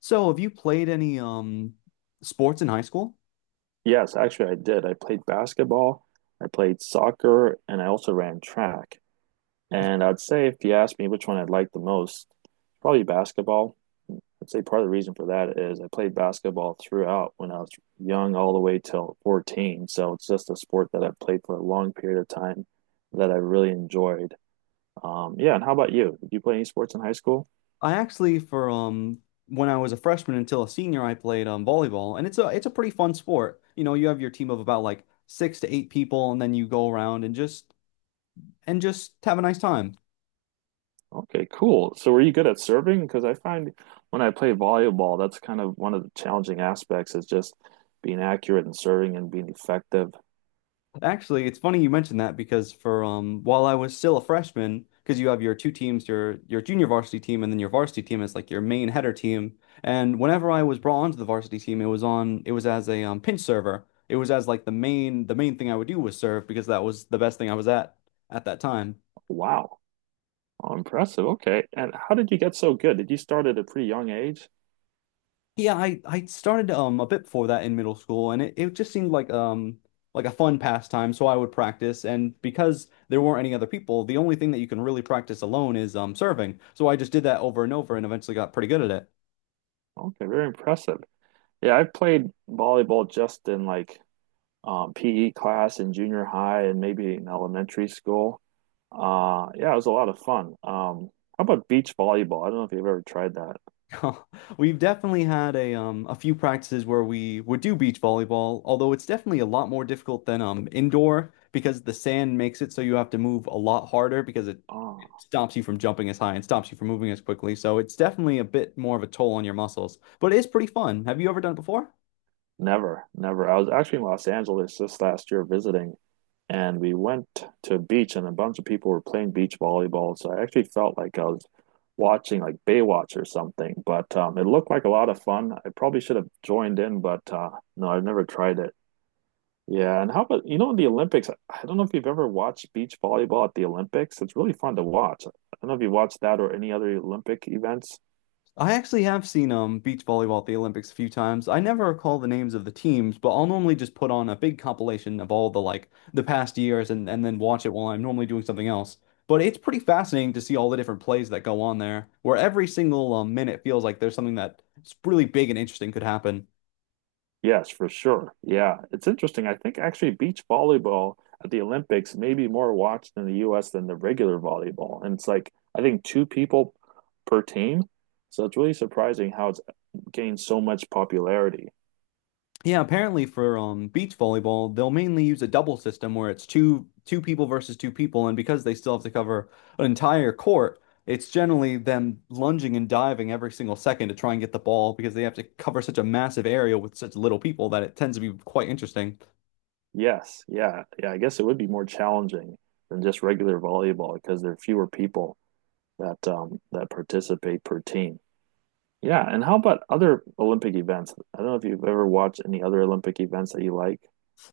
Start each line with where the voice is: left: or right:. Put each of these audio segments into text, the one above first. left: So, have you played any sports in high school?
right: Yes, actually, I did. I played basketball, I played soccer, and I also ran track. And I'd say if you ask me which one I'd like the most, probably basketball. I'd say part of the reason for that is I played basketball throughout when I was young, all the way till 14. So it's just a sport that I've played for a long period of time that I really enjoyed. Yeah, and how about you? Did you play any sports in high school?
left: I actually for When I was a freshman until a senior, I played volleyball, and it's a pretty fun sport. You have your team of about like six to eight people, and then you go around and just have a nice time.
right: Okay, cool. So were you good at serving? Because I find when I play volleyball, that's kind of one of the challenging aspects is just being accurate and serving and being effective.
left: Actually, it's funny you mentioned that because for while I was still a freshman, because you have your two teams, your junior varsity team, and then your varsity team is like your main header team. And whenever I was brought onto the varsity team, it was as a pinch server. It was as like the main thing I would do was serve, because that was the best thing I was at that time.
right: Wow. Oh, impressive. Okay. And how did you get so good? Did you start at a pretty young age?
left: Yeah, I started a bit before that in middle school, and it just seemed like like a fun pastime. So I would practice, and because there weren't any other people, the only thing that you can really practice alone is serving. So I just did that over and over, and eventually got pretty good at it.
right: Okay, very impressive. Yeah, I played volleyball just in PE class in junior high and maybe in elementary school. Yeah, it was a lot of fun. How about beach volleyball? I don't know if you've ever tried that.
left: We've definitely had a few practices where we would do beach volleyball, although it's definitely a lot more difficult than indoor, because the sand makes it so you have to move a lot harder, because it
right: Ah,
left: stops you from jumping as high and stops you from moving as quickly. So it's definitely a bit more of a toll on your muscles, but it is pretty fun. Have you ever done it before?
right: Never, never. I was actually in Los Angeles just last year visiting, and we went to a beach, and a bunch of people were playing beach volleyball. So I actually felt like I was watching like Baywatch or something. But it looked like a lot of fun. I probably should have joined in, but no, I've never tried it. Yeah, and how about you know the Olympics? I don't know if you've ever watched beach volleyball at the Olympics. It's really fun to watch. I don't know if you watched that or any other Olympic events.
left: I actually have seen beach volleyball at the Olympics a few times. I never recall the names of the teams, but I'll normally just put on a big compilation of all the like the past years, and then watch it while I'm normally doing something else. But it's pretty fascinating to see all the different plays that go on there, where every single minute feels like there's something that's really big and interesting could happen.
right: Yes, for sure. Yeah, it's interesting. I think actually beach volleyball at the Olympics may be more watched in the US than the regular volleyball. And it's like, I think two people per team. So it's really surprising how it's gained so much popularity.
left: Yeah, apparently for beach volleyball, they'll mainly use a double system where it's two people versus two people, and because they still have to cover an entire court, it's generally them lunging and diving every single second to try and get the ball, because they have to cover such a massive area with such little people that it tends to be quite interesting.
right: Yes, yeah, yeah. I guess it would be more challenging than just regular volleyball because there are fewer people that participate per team. Yeah, and how about other Olympic events? I don't know if you've ever watched any other Olympic events that you like.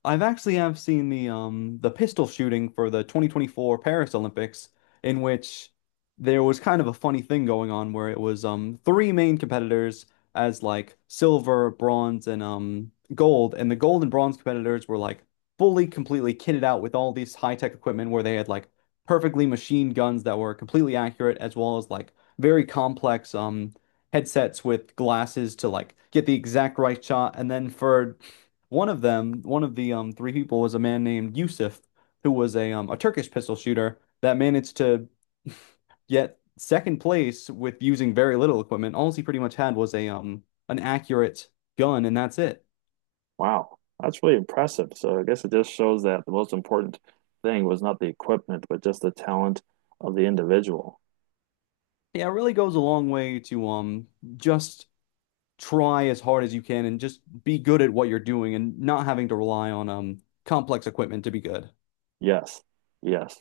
left: I've actually have seen the pistol shooting for the 2024 Paris Olympics, in which there was kind of a funny thing going on where it was three main competitors as like silver, bronze, and gold, and the gold and bronze competitors were like fully completely kitted out with all these high-tech equipment, where they had like perfectly machined guns that were completely accurate, as well as like very complex headsets with glasses to like get the exact right shot. And then for one of them, one of the three people was a man named Yusuf, who was a Turkish pistol shooter that managed to get second place with using very little equipment. All he pretty much had was a an accurate gun, and that's it.
right: Wow, that's really impressive. So I guess it just shows that the most important thing was not the equipment, but just the talent of the individual.
left: Yeah, it really goes a long way to just try as hard as you can and just be good at what you're doing and not having to rely on complex equipment to be good.
right: Yes, yes.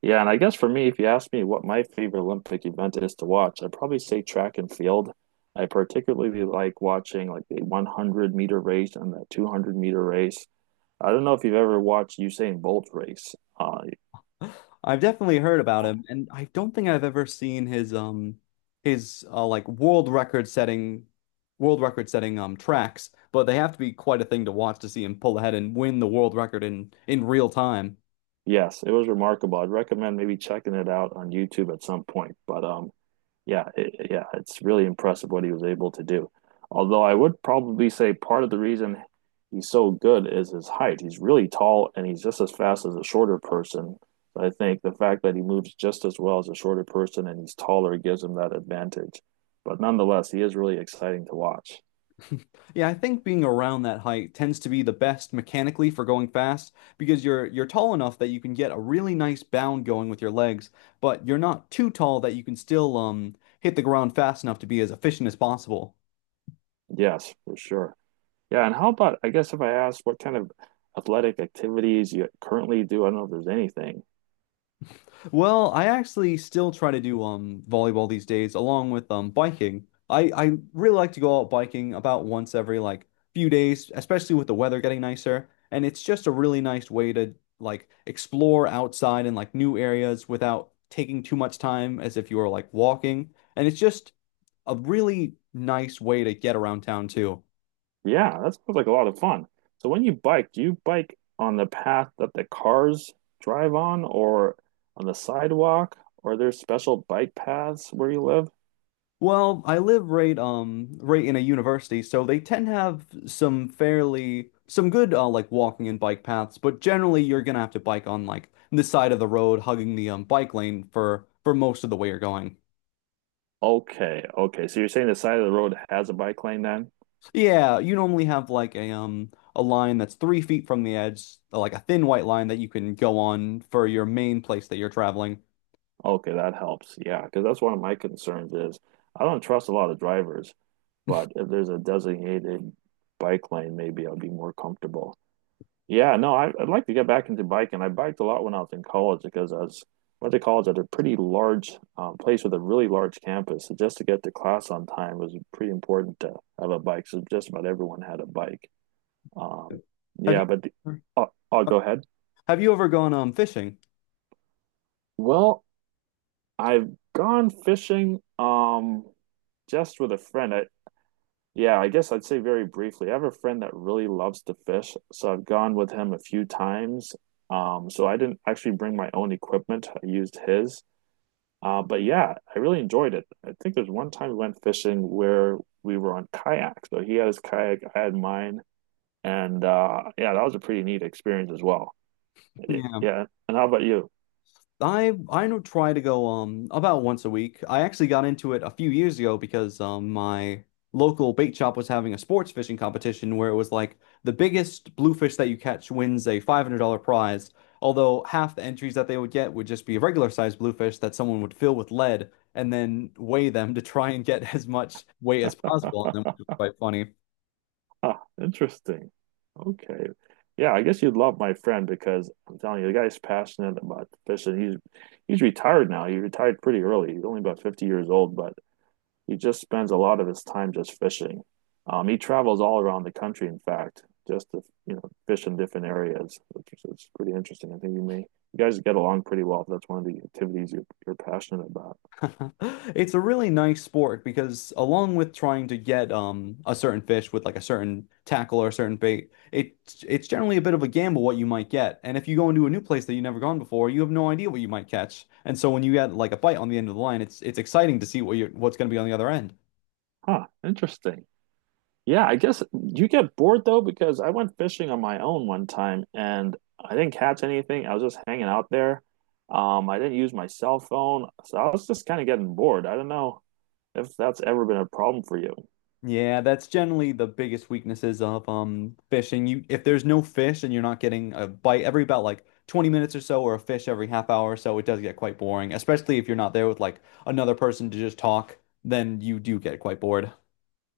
right: Yeah, and I guess for me, if you ask me what my favorite Olympic event is to watch, I'd probably say track and field. I particularly like watching like the 100-meter race and the 200-meter race. I don't know if you've ever watched Usain Bolt race. Uh,
left: I've definitely heard about him, and I don't think I've ever seen his like world record setting tracks, but they have to be quite a thing to watch, to see him pull ahead and win the world record in real time.
right: yes, it was remarkable. I'd recommend maybe checking it out on YouTube at some point. But yeah, it's really impressive what he was able to do. Although I would probably say part of the reason he's so good is his height. He's really tall and he's just as fast as a shorter person. I think the fact that he moves just as well as a shorter person and he's taller gives him that advantage. But nonetheless, he is really exciting to watch.
left: Yeah, I think being around that height tends to be the best mechanically for going fast, because you're tall enough that you can get a really nice bound going with your legs, but you're not too tall that you can still hit the ground fast enough to be as efficient as possible.
right: Yes, for sure. Yeah, and how about, I guess if I ask what kind of athletic activities you currently do, I don't know if there's anything.
left: Well, I actually still try to do volleyball these days, along with biking. I really like to go out biking about once every like few days, especially with the weather getting nicer, and it's just a really nice way to like explore outside and like new areas without taking too much time as if you were like walking. And it's just a really nice way to get around town too.
right: Yeah, that sounds like a lot of fun. So when you bike, do you bike on the path that the cars drive on or on the sidewalk? Or are there special bike paths where you live?
left: Well, I live right right in a university, so they tend to have some good like walking and bike paths, but generally you're gonna have to bike on like the side of the road, hugging the bike lane for most of the way you're going.
right: Okay, okay. So you're saying the side of the road has a bike lane then?
left: Yeah, you normally have like a line that's 3 feet from the edge, like a thin white line that you can go on for your main place that you're traveling.
right: Okay, that helps. Yeah, because that's one of my concerns is I don't trust a lot of drivers, but if there's a designated bike lane, maybe I'll be more comfortable. Yeah, no, I'd like to get back into biking. I biked a lot when I was in college because I was went to college at a pretty large place with a really large campus. So just to get to class on time was pretty important to have a bike. So just about everyone had a bike. Um,
left: Have
right: yeah,
left: you
right: but the, I'll go ahead.
left: have you ever gone fishing?
right: Well, I've gone fishing just with a friend. I yeah, I guess I'd say very briefly. I have a friend that really loves to fish, so I've gone with him a few times. So I didn't actually bring my own equipment. I used his. But yeah, I really enjoyed it. I think there's one time we went fishing where we were on kayak. So he had his kayak, I had mine, and yeah, that was a pretty neat experience as well. Yeah. And how about you?
left: I don't try to go about once a week. I actually got into it a few years ago, because my local bait shop was having a sports fishing competition where it was like the biggest bluefish that you catch wins a $500 prize. Although half the entries that they would get would just be a regular sized bluefish that someone would fill with lead and then weigh them to try and get as much weight as possible on them, which was quite funny.
right: Interesting. Okay. Yeah, I guess you'd love my friend because I'm telling you, the guy's passionate about fishing. He's retired now. He retired pretty early. He's only about 50 years old, but he just spends a lot of his time just fishing. He travels all around the country, in fact, just to, you know, fish in different areas, which is it's pretty interesting. I think you may you guys get along pretty well if that's one of the activities you're passionate about.
left: It's a really nice sport, because along with trying to get a certain fish with like a certain tackle or a certain bait, it's generally a bit of a gamble what you might get. And if you go into a new place that you've never gone before, you have no idea what you might catch. And so when you get like a bite on the end of the line, it's exciting to see what's going to be on the other end.
right: Huh, interesting. Yeah, I guess you get bored though because I went fishing on my own one time and I didn't catch anything. I was just hanging out there. I didn't use my cell phone, so I was just kind of getting bored. I don't know if that's ever been a problem for you.
left: Yeah, that's generally the biggest weaknesses of fishing. You if there's no fish and you're not getting a bite every about like 20 minutes or so, or a fish every half hour or so, it does get quite boring, especially if you're not there with like another person to just talk, then you do get quite bored.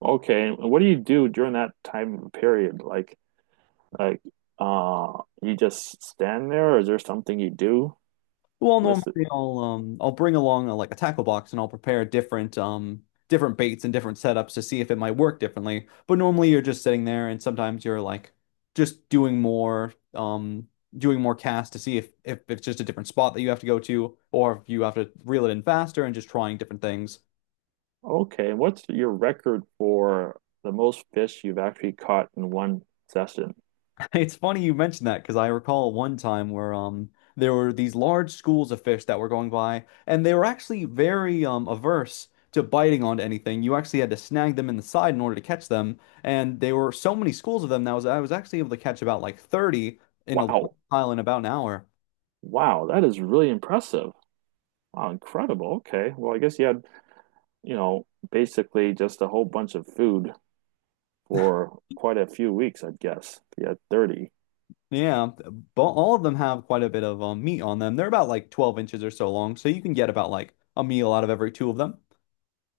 right: Okay, and what do you do during that time period? Like, you just stand there, or is there something you do?
left: Well,
right: Listen,
left: normally I'll bring along like a tackle box, and I'll prepare different baits and different setups to see if it might work differently. But normally you're just sitting there, and sometimes you're like just doing more casts to see if it's just a different spot that you have to go to, or if you have to reel it in faster, and just trying different things.
right: okay, and what's your record for the most fish you've actually caught in one session?
left: It's funny you mentioned that, because I recall one time where there were these large schools of fish that were going by, and they were actually very averse to biting onto anything. You actually had to snag them in the side in order to catch them, and there were so many schools of them that was I was actually able to catch about like 30 in a large
right: Wow.
left: pile in about an hour.
right: Wow, that is really impressive. Wow, incredible. Okay. Well, I guess you had, you know, basically just a whole bunch of food for quite a few weeks, I'd guess. If you had 30.
left: Yeah, but all of them have quite a bit of meat on them. They're about like 12 inches or so long, so you can get about like a meal out of every two of them.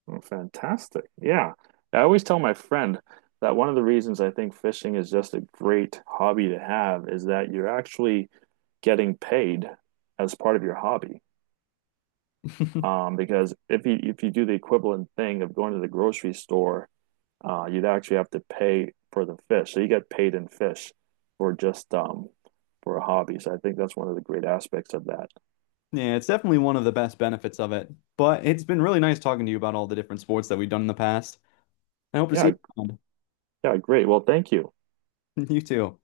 right: Oh, fantastic. Yeah. I always tell my friend that one of the reasons I think fishing is just a great hobby to have is that you're actually getting paid as part of your hobby. Because if you do the equivalent thing of going to the grocery store, uh, you'd actually have to pay for the fish. So you get paid in fish for just for a hobby. So I think that's one of the great aspects of that.
left: Yeah, it's definitely one of the best benefits of it. But it's been really nice talking to you about all the different sports that we've done in the past. I hope to see
right: Yeah,
left: you around.
right: yeah, great. Well, thank you.
left: You too.